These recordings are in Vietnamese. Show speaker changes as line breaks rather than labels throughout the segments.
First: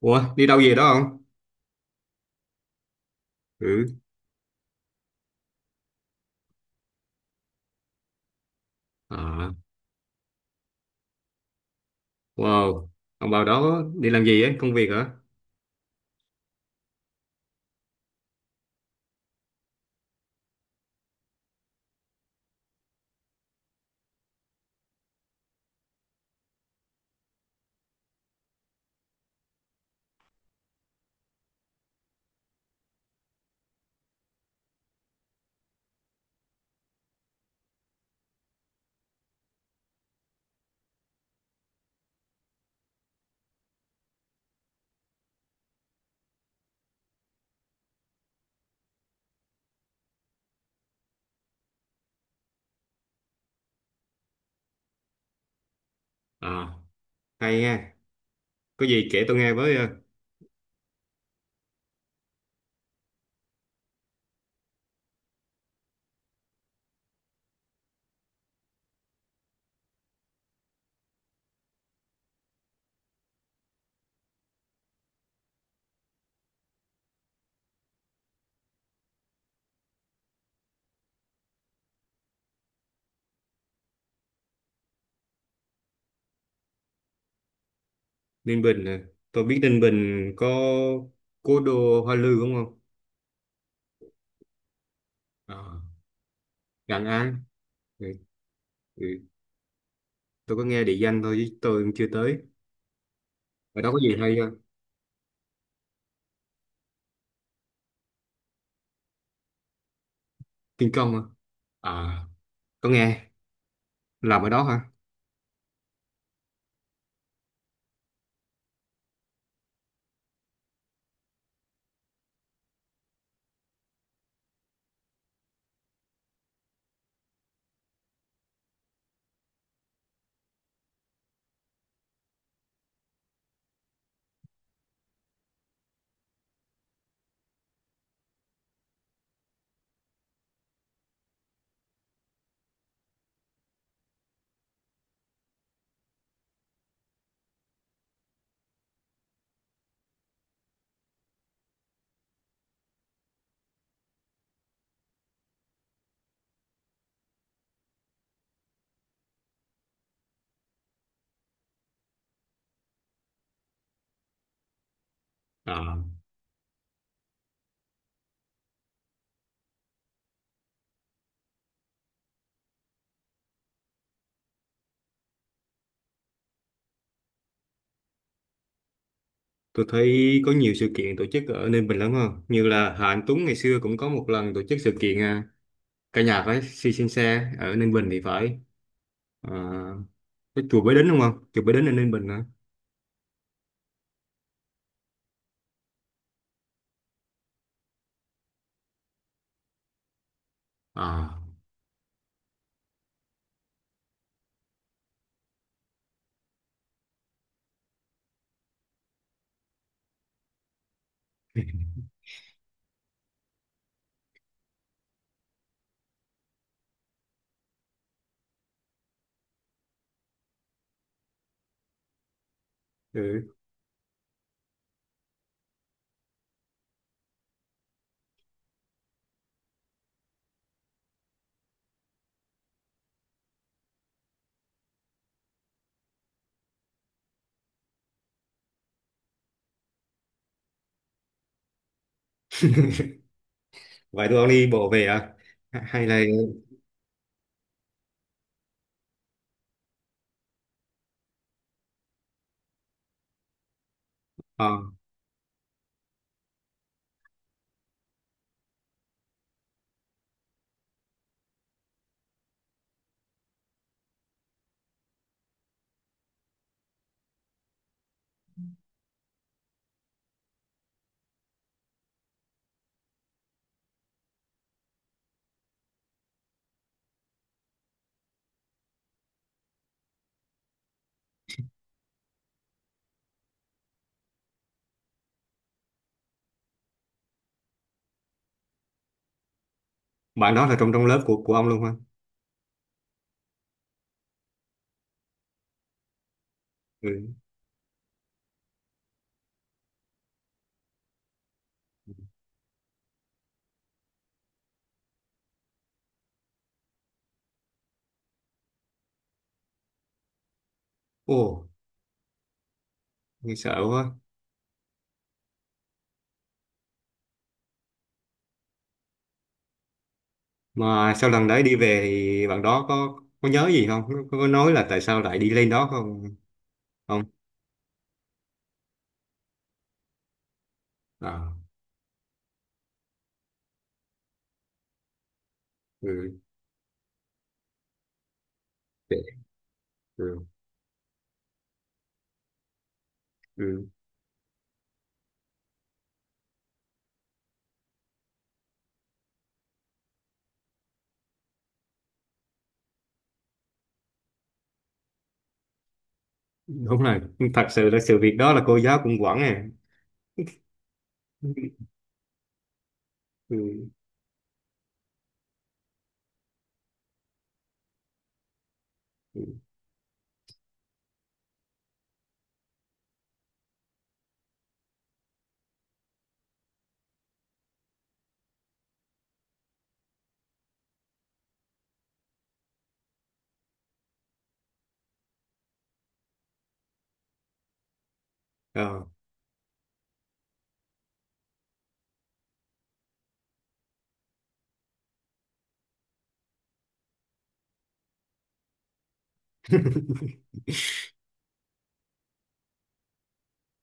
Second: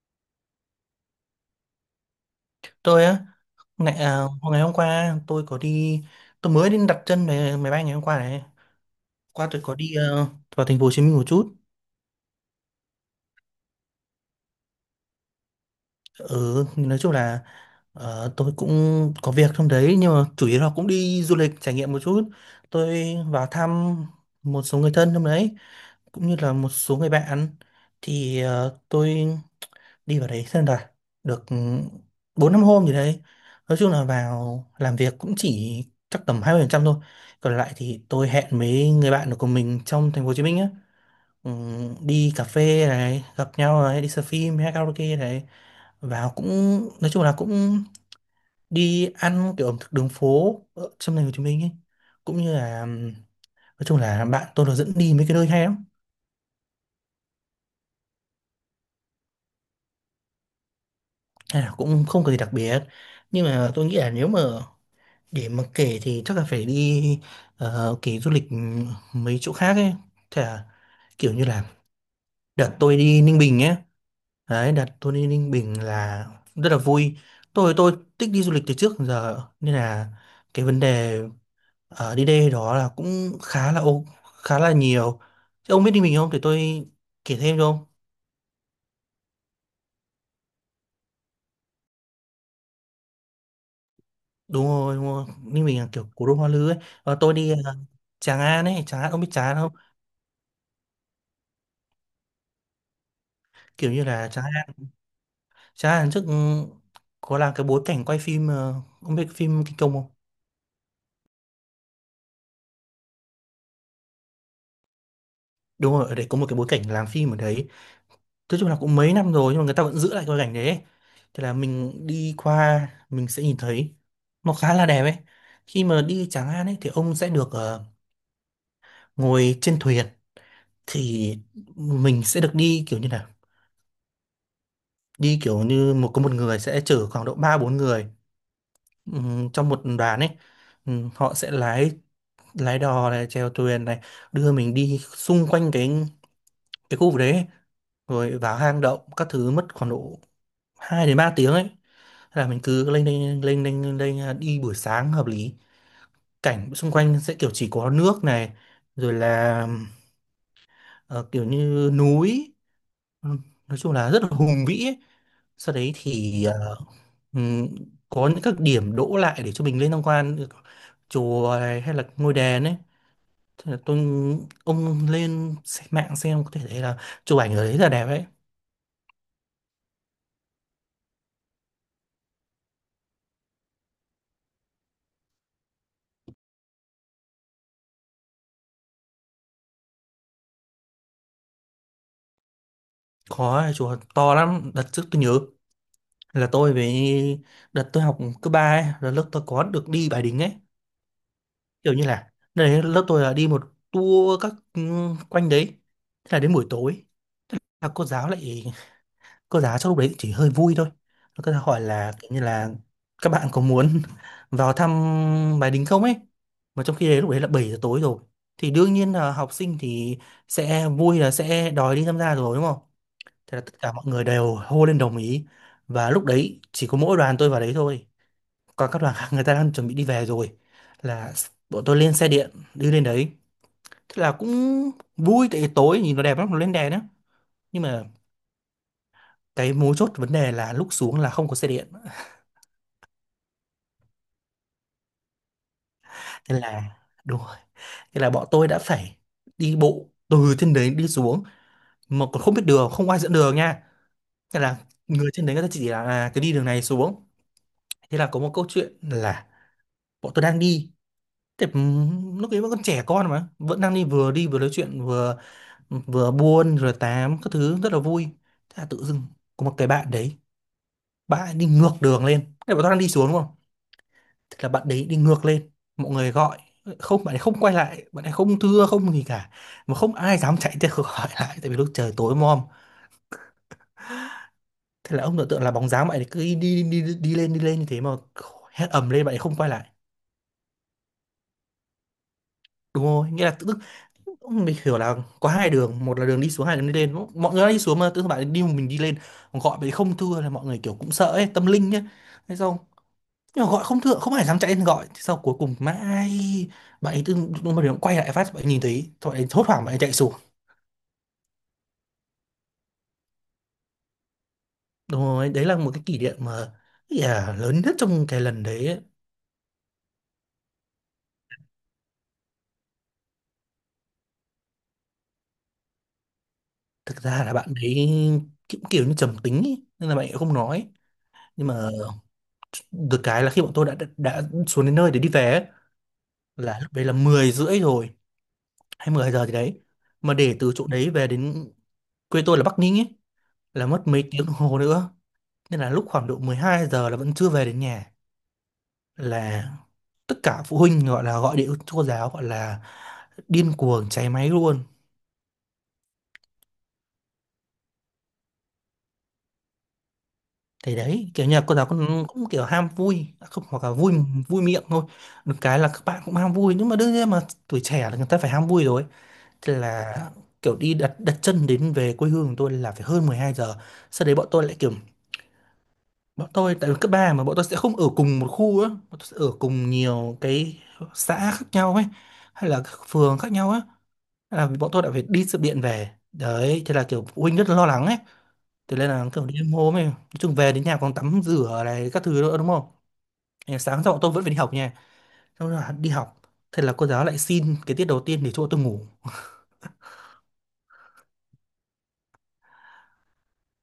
Ủa, đi đâu về đó không?
Tôi á.
Ừ.
ngày, à, Ngày hôm qua tôi có đi. Tôi mới đi đặt chân về máy bay ngày hôm qua này. Qua
À,
tôi có đi vào thành phố Hồ Chí Minh một chút.
wow. Ông vào đó đi làm gì ấy? Công việc hả?
Ừ, nói chung là tôi cũng có việc trong đấy, nhưng mà chủ yếu là cũng đi du lịch trải nghiệm một chút. Tôi vào thăm một số người thân trong đấy, cũng như là một số người bạn. Thì tôi đi vào đấy xem rồi được bốn năm hôm gì đấy. Nói chung là vào làm việc cũng chỉ chắc tầm 20% thôi, còn lại thì tôi hẹn mấy người bạn của mình trong thành phố Hồ Chí Minh á. Ừ, đi cà phê này, gặp nhau này, đi xem phim hay karaoke này. Vào cũng nói chung là cũng đi ăn kiểu ẩm thực đường phố ở trong thành phố Hồ Chí Minh ấy, cũng như là nói chung là bạn tôi nó dẫn đi mấy cái nơi hay lắm.
À, hay nha. Có gì kể tôi nghe với. Ờ,
Hay là cũng không có gì đặc biệt, nhưng mà tôi nghĩ là nếu mà để mà kể thì chắc là phải đi kể du lịch mấy chỗ khác ấy. Thế là kiểu như là đợt tôi đi Ninh Bình nhé. Đấy, đợt tôi đi Ninh Bình là rất là vui. Tôi thích đi du lịch từ trước đến giờ, nên là cái vấn đề ở đi đây đó là cũng khá là nhiều. Thế ông biết Ninh Bình không? Để tôi kể thêm cho ông.
Ninh Bình nè. Tôi biết Ninh Bình có cố đô Hoa Lư đúng không?
Đúng rồi, đúng rồi.
À,
Ninh Bình là kiểu cố đô Hoa Lư ấy.
Gần
Ờ, tôi
An.
đi
Ừ,
Tràng An ấy, Tràng An, ông
ừ.
biết Tràng An không?
Tôi có nghe địa danh thôi chứ tôi cũng chưa tới. Ở đó
Kiểu
có
như
gì
là
hay
Tràng
không?
An. Chà, lần trước có là cái bối cảnh quay phim ông biết phim Kinh Công không?
Tiên công hả? À, có nghe. Làm ở đó hả?
Đúng rồi, ở đấy có một cái bối cảnh làm phim ở đấy. Nói chung là cũng mấy năm rồi nhưng mà người ta vẫn giữ lại cái bối cảnh đấy ấy. Thế là mình đi qua mình sẽ nhìn thấy nó khá là đẹp ấy. Khi mà đi Tràng An ấy thì ông sẽ được ngồi trên thuyền, thì mình sẽ được đi kiểu như là đi kiểu như một có một người sẽ chở khoảng độ 3 4 người trong một đoàn ấy. Họ sẽ lái lái đò này, chèo thuyền này, đưa mình đi xung quanh cái khu vực đấy ấy, rồi vào hang động các thứ mất khoảng độ 2 đến 3 tiếng ấy. Thế là mình cứ lên lên lên lên lên, lên à, đi buổi sáng hợp lý, cảnh xung quanh sẽ kiểu chỉ có nước này, rồi là ờ, kiểu như núi. Ừ, nói chung là rất là hùng vĩ ấy. Sau đấy
À,
thì ừm, có những các điểm đỗ lại để cho mình lên tham quan chùa này hay là ngôi đền ấy. Thế là tôi ông mạng xem có thể thấy là chụp ảnh ở đấy là đẹp ấy.
tôi thấy có nhiều sự kiện tổ chức ở Ninh Bình lắm không? Như là Hà Anh Tuấn ngày xưa cũng có một lần tổ chức sự kiện. Cả nhà phải si xem xe ở Ninh Bình thì phải. Ờ, cái chùa Bái Đính đúng không, chùa Bái Đính ở Ninh Bình hả?
Có chùa to lắm, đợt trước tôi nhớ là tôi với đợt tôi học cấp ba ấy là lớp tôi có được đi Bái Đính ấy.
À,
Kiểu như là đấy lớp tôi là đi một tour các quanh đấy. Thế là đến buổi tối là cô giáo lại, cô giáo trong lúc đấy chỉ hơi vui thôi, cô giáo hỏi là kiểu như là các bạn có muốn vào thăm Bái Đính không ấy, mà trong khi đấy lúc đấy là 7 giờ tối rồi. Thì đương nhiên là học sinh thì sẽ vui là sẽ đòi đi tham gia rồi, đúng không?
ừ.
Thế là tất cả mọi người đều hô lên đồng ý, và lúc đấy chỉ có mỗi đoàn tôi vào đấy thôi, còn các đoàn khác người ta đang chuẩn bị đi về rồi. Là bọn tôi lên xe điện đi lên đấy. Thế là cũng vui, tại vì tối nhìn nó đẹp lắm, nó lên đèn á. Nhưng mà cái mấu chốt vấn đề là lúc xuống là không có xe điện.
Vậy tụi ông đi bộ về à? Hay là.
Thế là đúng rồi. Thế là bọn tôi đã phải đi bộ từ trên đấy đi xuống, mà còn không biết đường, không ai dẫn đường nha. Nên
ờ,
là người trên đấy người ta chỉ là à, cái đi đường này xuống. Thế là có một câu chuyện là bọn tôi đang đi. Thế lúc ấy vẫn còn trẻ con mà vẫn đang đi, vừa đi vừa nói chuyện, vừa vừa buôn rồi tám các thứ rất là vui. Thế là tự dưng có một cái bạn đấy, bạn ấy đi ngược đường lên. Thế bọn tôi đang đi xuống đúng không? Thế là bạn đấy đi ngược lên. Mọi người gọi không, bạn ấy không quay lại, bạn ấy không thưa không gì cả, mà không ai dám chạy theo khỏi lại tại vì lúc trời tối mòm. Thế là ông tưởng tượng là bóng dáng bạn ấy cứ đi, đi, đi, đi lên như thế, mà hét ầm lên bạn ấy không quay lại.
Bạn đó là trong trong lớp của ông luôn hả?
Đúng rồi, nghĩa là tự dưng ông mình hiểu là có hai đường, một là đường đi xuống, hai là đường đi
Ừ.
lên. Mọi người đã đi xuống mà tự dưng bạn ấy đi một mình đi lên. Còn gọi bạn ấy không thưa là mọi người kiểu cũng sợ ấy, tâm linh nhá. Thế xong, nhưng mà gọi không thưa, không ai dám chạy lên gọi. Thế sau cuối cùng mãi, bạn ấy tự dưng lúc mà quay lại phát, bạn ấy nhìn thấy, thôi bạn ấy hốt hoảng bạn ấy chạy xuống.
Ồ, nghe sợ quá.
Đúng rồi, đấy là một cái kỷ niệm mà yeah, lớn nhất trong cái lần đấy ấy.
Mà sau lần đấy đi về thì bạn đó có nhớ gì không? Có nói là tại sao lại đi lên đó không?
Thực
Không.
ra là bạn ấy cũng kiểu như trầm tính ý, nên là bạn ấy không nói.
À,
Nhưng mà được cái là khi bọn tôi đã xuống đến nơi để đi về ấy,
ừ.
là lúc đấy là 10 rưỡi rồi hay
Để-
10 giờ gì đấy. Mà
ừ.
để từ chỗ đấy về đến quê tôi là Bắc Ninh ấy là
Ừ.
mất mấy tiếng đồng hồ nữa, nên là lúc khoảng độ 12 giờ là vẫn chưa về đến nhà. Là tất cả phụ huynh gọi là gọi điện cho cô giáo, gọi là điên cuồng cháy máy luôn.
Đúng là thật sự là sự việc đó là cô giáo cũng quản à.
Thì đấy, kiểu
Ừ.
như là cô giáo cũng kiểu ham vui, à không, hoặc
Ừ.
là vui vui miệng thôi. Được cái là các bạn cũng ham vui, nhưng mà đương nhiên mà tuổi trẻ là người ta phải ham vui rồi.
Ừ.
Thế là kiểu đi đặt đặt chân đến về quê hương của tôi là phải hơn 12 giờ. Sau đấy bọn tôi lại kiểu bọn tôi tại vì cấp 3 mà bọn tôi sẽ không ở cùng một khu á, bọn tôi sẽ ở cùng nhiều cái xã khác nhau ấy, hay là các phường khác nhau á. Thế là bọn tôi đã phải đi sự điện về. Đấy, thế là kiểu phụ huynh rất là lo lắng ấy. Thế
Ờ.
nên là kiểu đi hôm ấy, nói chung về đến nhà còn tắm rửa này các thứ nữa đúng không? Ngày sáng xong tôi vẫn phải đi học nha, xong rồi đi học, thế là cô giáo lại xin cái tiết đầu tiên để cho tôi ngủ.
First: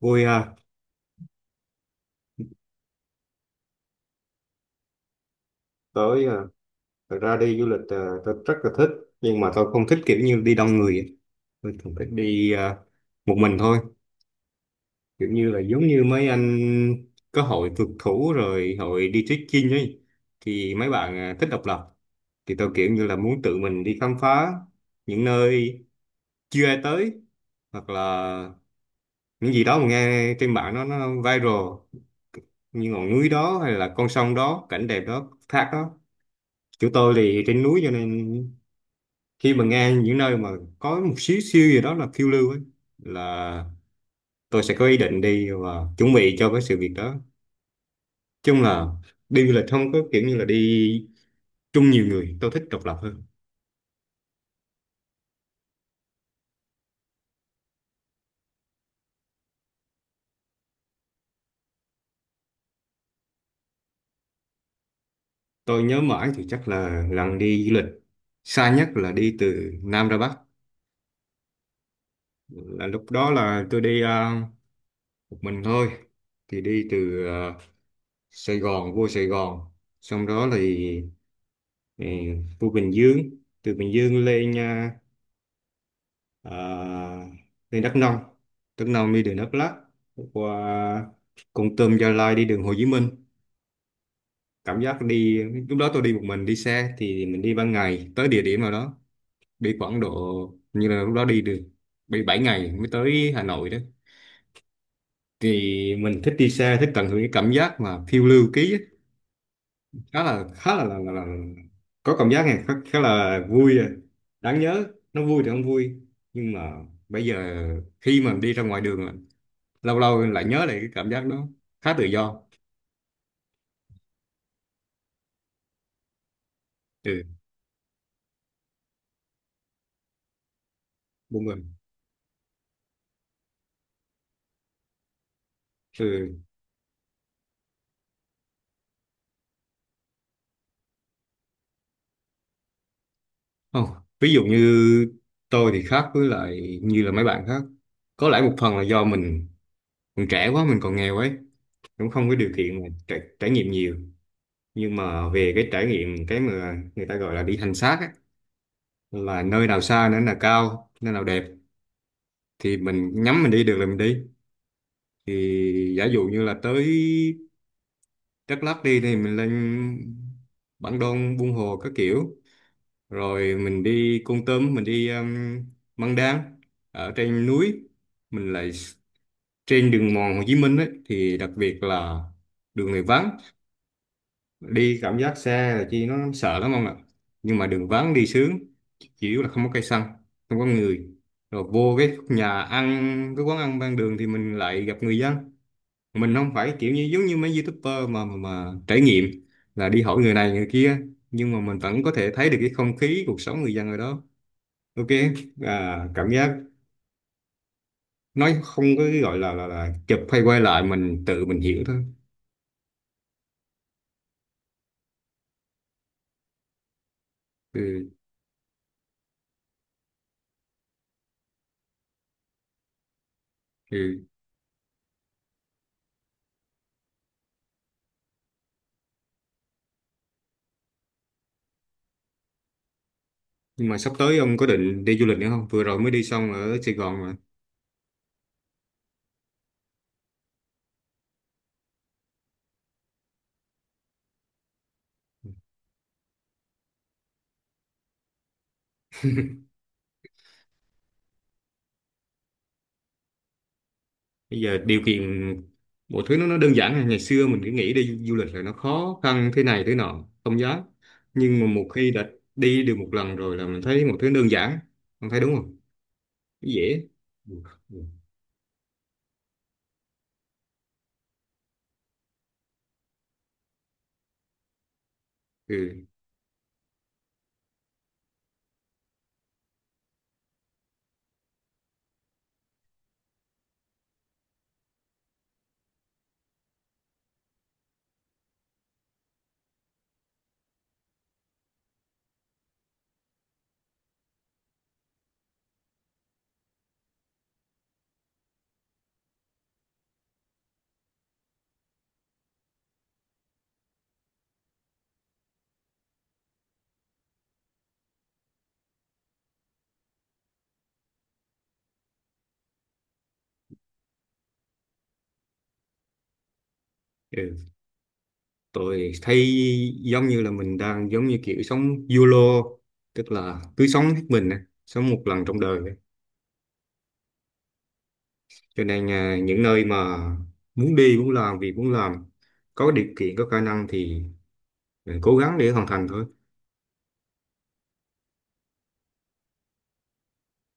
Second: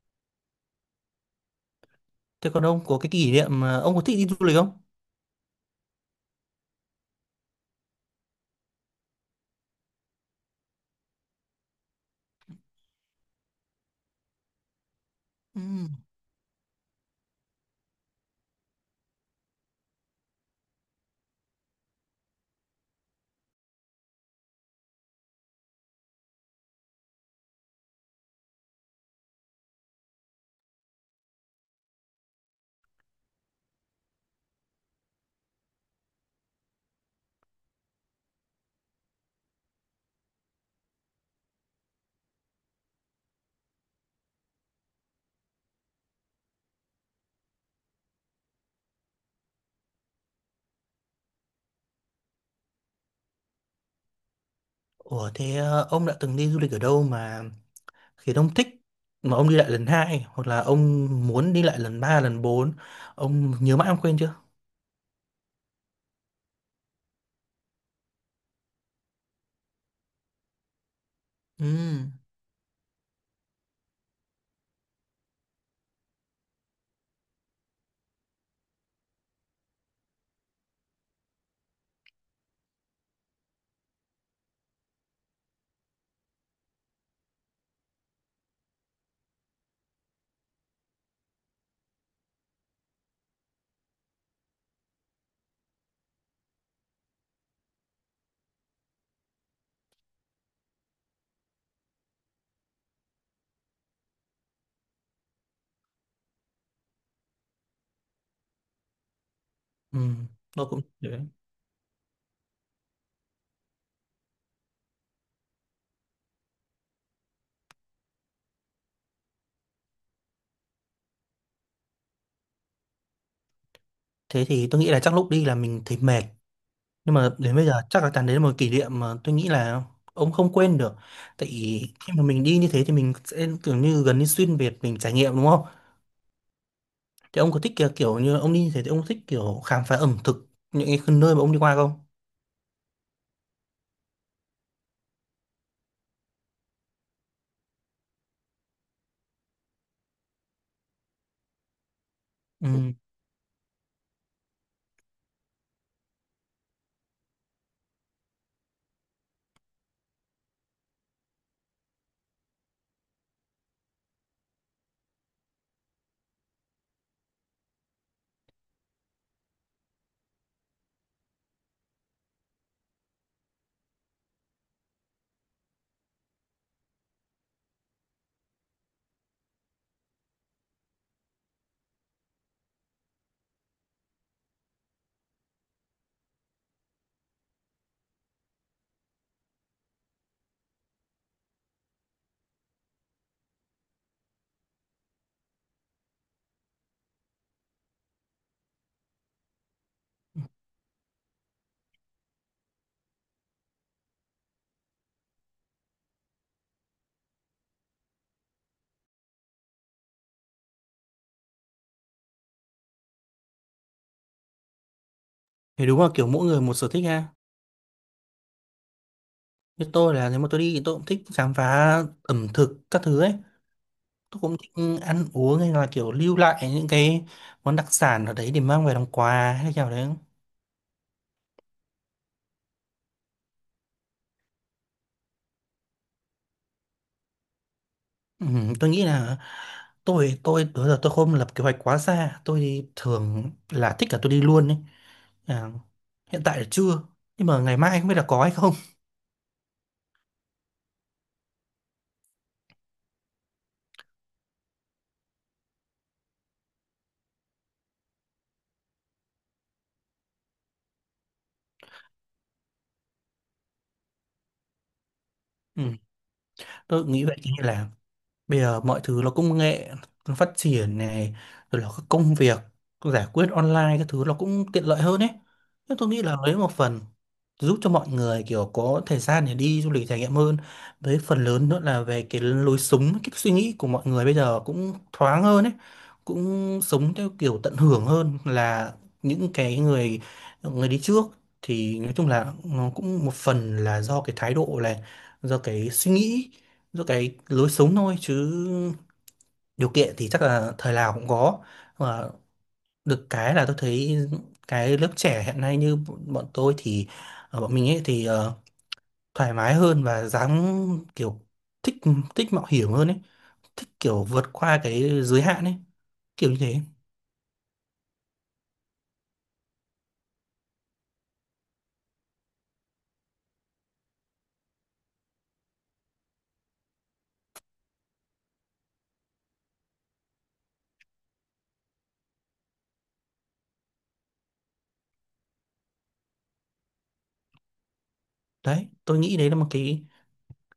Vui ha.
Thế còn ông có cái kỷ niệm mà ông có thích đi du lịch không?
Tới à, thật ra đi du lịch à, tôi rất là thích. Nhưng mà tôi không thích kiểu như đi đông người ấy. Tôi thường thích đi, một mình thôi, kiểu như là
Ừ.
giống như mấy anh có hội phượt thủ rồi hội đi trekking ấy. Thì mấy bạn, thích độc lập, thì tôi kiểu như là muốn tự mình đi khám phá những nơi chưa ai tới, hoặc là những gì đó mà nghe trên mạng nó viral, như ngọn núi đó hay là con sông đó, cảnh đẹp đó, thác đó. Chỗ tôi thì trên núi, cho nên khi mà nghe những nơi mà có một xíu xíu gì đó là phiêu lưu ấy, là tôi sẽ có ý định đi và chuẩn bị cho cái sự việc đó. Chung là đi du lịch không có kiểu như là đi chung nhiều người, tôi thích độc lập hơn.
Ủa thế ông đã từng đi du lịch ở đâu mà khiến ông thích, mà ông đi lại lần hai, hoặc là ông muốn đi lại lần ba lần bốn, ông nhớ mãi ông quên chưa?
Tôi nhớ mãi thì chắc là lần đi du lịch xa nhất là đi từ Nam ra Bắc,
Ừ.
là lúc đó là tôi đi, một mình thôi, thì đi từ Sài Gòn, vô Sài Gòn, xong đó thì ừ, vô Bình Dương, từ Bình Dương lên à, đi Đắk Nông, Đắk Nông đi đường Đắk Lắk, qua Kon Tum, Gia Lai, đi đường Hồ Chí Minh. Cảm giác đi, lúc đó tôi đi một mình, đi xe thì mình đi ban ngày tới địa điểm nào đó, đi khoảng độ, như là lúc đó đi được bị 7 ngày mới tới Hà Nội đó. Thì mình thích đi xe, thích tận hưởng cái cảm giác mà phiêu lưu ký á.
Ừ,
khá là
tôi
khá
cũng
là, là,
thế.
là, là có cảm giác này khá là vui à. Đáng nhớ, nó vui thì không vui, nhưng mà bây giờ khi mà đi ra ngoài đường, lâu lâu lại nhớ lại cái cảm giác đó, khá tự do.
Thế thì tôi nghĩ là chắc lúc đi là mình thấy mệt. Nhưng mà
Ừ,
đến bây giờ chắc là Tàn đấy là một kỷ niệm mà tôi nghĩ là ông không quên được.
buông
Tại
mình.
khi mà mình đi như thế thì mình sẽ kiểu như gần như xuyên Việt mình trải nghiệm đúng không?
Ừ,
Thì ông có thích kiểu, kiểu như ông đi như thế thì ông có thích kiểu khám phá ẩm thực những cái nơi mà ông đi qua không?
không. Ví dụ như, tôi thì khác với lại như là mấy bạn khác, có lẽ một phần là do mình trẻ quá, mình còn nghèo ấy, cũng không có điều kiện mà
Ừ.
trải nghiệm nhiều. Nhưng mà về cái trải nghiệm cái mà người ta gọi là đi hành xác ấy, là nơi nào xa, nơi nào cao, nơi nào đẹp thì mình nhắm mình đi được là mình đi. Thì giả dụ như là tới Đắk Lắk đi, thì mình lên Bản Đôn, Buôn Hồ các kiểu, rồi mình đi Kon Tum, mình đi Măng Đan ở trên núi, mình lại trên đường mòn Hồ Chí Minh ấy, thì đặc biệt là đường này vắng, đi cảm giác xe là chi nó sợ lắm không ạ, nhưng mà đường vắng đi sướng, chỉ yếu là không có cây xăng, không có người. Rồi vô cái nhà ăn, cái quán ăn ven đường thì mình lại gặp người dân, mình không phải kiểu như giống như mấy YouTuber mà trải nghiệm là đi hỏi người này người kia, nhưng mà mình vẫn có thể thấy được cái không khí cuộc sống người dân ở đó. Ok, à, cảm giác nói không có cái gọi là chụp hay quay lại, mình tự mình hiểu thôi.
Thì đúng là kiểu mỗi người một sở thích ha.
Ừ,
Như tôi là nếu mà tôi đi thì tôi cũng thích khám phá ẩm thực các thứ ấy.
ừ.
Tôi cũng thích ăn uống hay là kiểu lưu lại những cái món đặc sản ở đấy để mang về làm quà hay là kiểu đấy.
Nhưng mà sắp tới ông có định đi du lịch nữa không, vừa rồi mới đi xong ở Sài Gòn mà.
Ừ, tôi nghĩ là tôi đó giờ tôi không lập kế hoạch quá xa, tôi thì thường là thích là tôi đi luôn ấy. À, hiện tại là chưa, nhưng mà ngày mai không biết là có hay không.
Bây giờ điều kiện mọi thứ nó đơn giản rồi. Ngày xưa mình cứ nghĩ đi du lịch là nó khó khăn thế này thế nọ không dám, nhưng mà một khi đã đi được một lần rồi là mình thấy mọi thứ đơn giản, ông thấy đúng không?
Ừ,
Dễ.
tôi nghĩ vậy. Như
Ừ.
là bây giờ mọi thứ nó công nghệ, nó phát triển này, rồi là các công việc giải quyết online các thứ nó cũng tiện lợi hơn ấy.
Ừ.
Thế tôi nghĩ là lấy một phần giúp cho mọi người kiểu có thời gian để đi du lịch trải nghiệm hơn, với phần lớn nữa là về cái lối sống, cái suy nghĩ của mọi người bây giờ cũng thoáng hơn ấy, cũng sống theo kiểu tận hưởng hơn là những cái người người đi trước. Thì nói chung là nó cũng một phần là do cái thái độ này, do cái suy nghĩ, do cái lối sống thôi, chứ điều kiện thì chắc là thời nào cũng có. Và được cái là tôi thấy cái lớp trẻ hiện nay như bọn tôi thì ở bọn mình ấy thì thoải mái hơn và dám kiểu thích, thích mạo hiểm hơn ấy, thích kiểu vượt qua cái giới hạn ấy, kiểu như thế.
Ừ. Tôi thấy giống như là mình đang giống như kiểu sống YOLO, tức là cứ sống hết mình á, sống một lần trong đời á. Cho nên à, những nơi mà muốn đi, muốn làm việc, muốn làm, có điều kiện có khả năng thì mình cố gắng để hoàn thành thôi.
Đấy, tôi nghĩ đấy là một cái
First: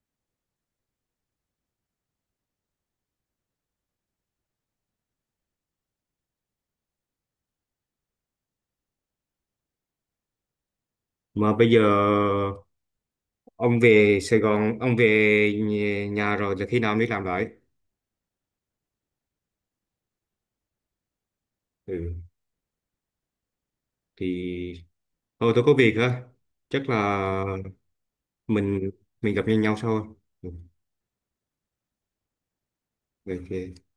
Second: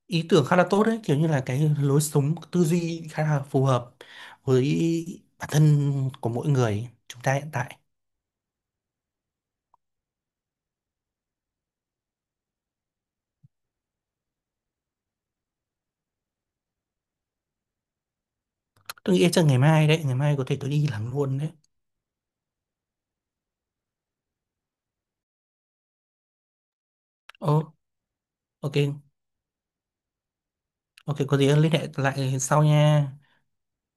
ý tưởng khá là tốt đấy, kiểu như là cái lối sống tư duy khá là phù hợp với bản thân của mỗi người chúng ta hiện tại.
Mà bây giờ ông về Sài Gòn, ông về nhà, rồi thì khi nào mới làm lại?
Tôi nghĩ chắc ngày mai đấy, ngày mai có thể tôi đi làm luôn đấy.
Ừ. Thì thôi tôi có việc á, chắc là
Ồ, ok.
mình mình gặp nhau nhau sau. Ừ.
Ok, có gì liên hệ lại sau nha.
Ok.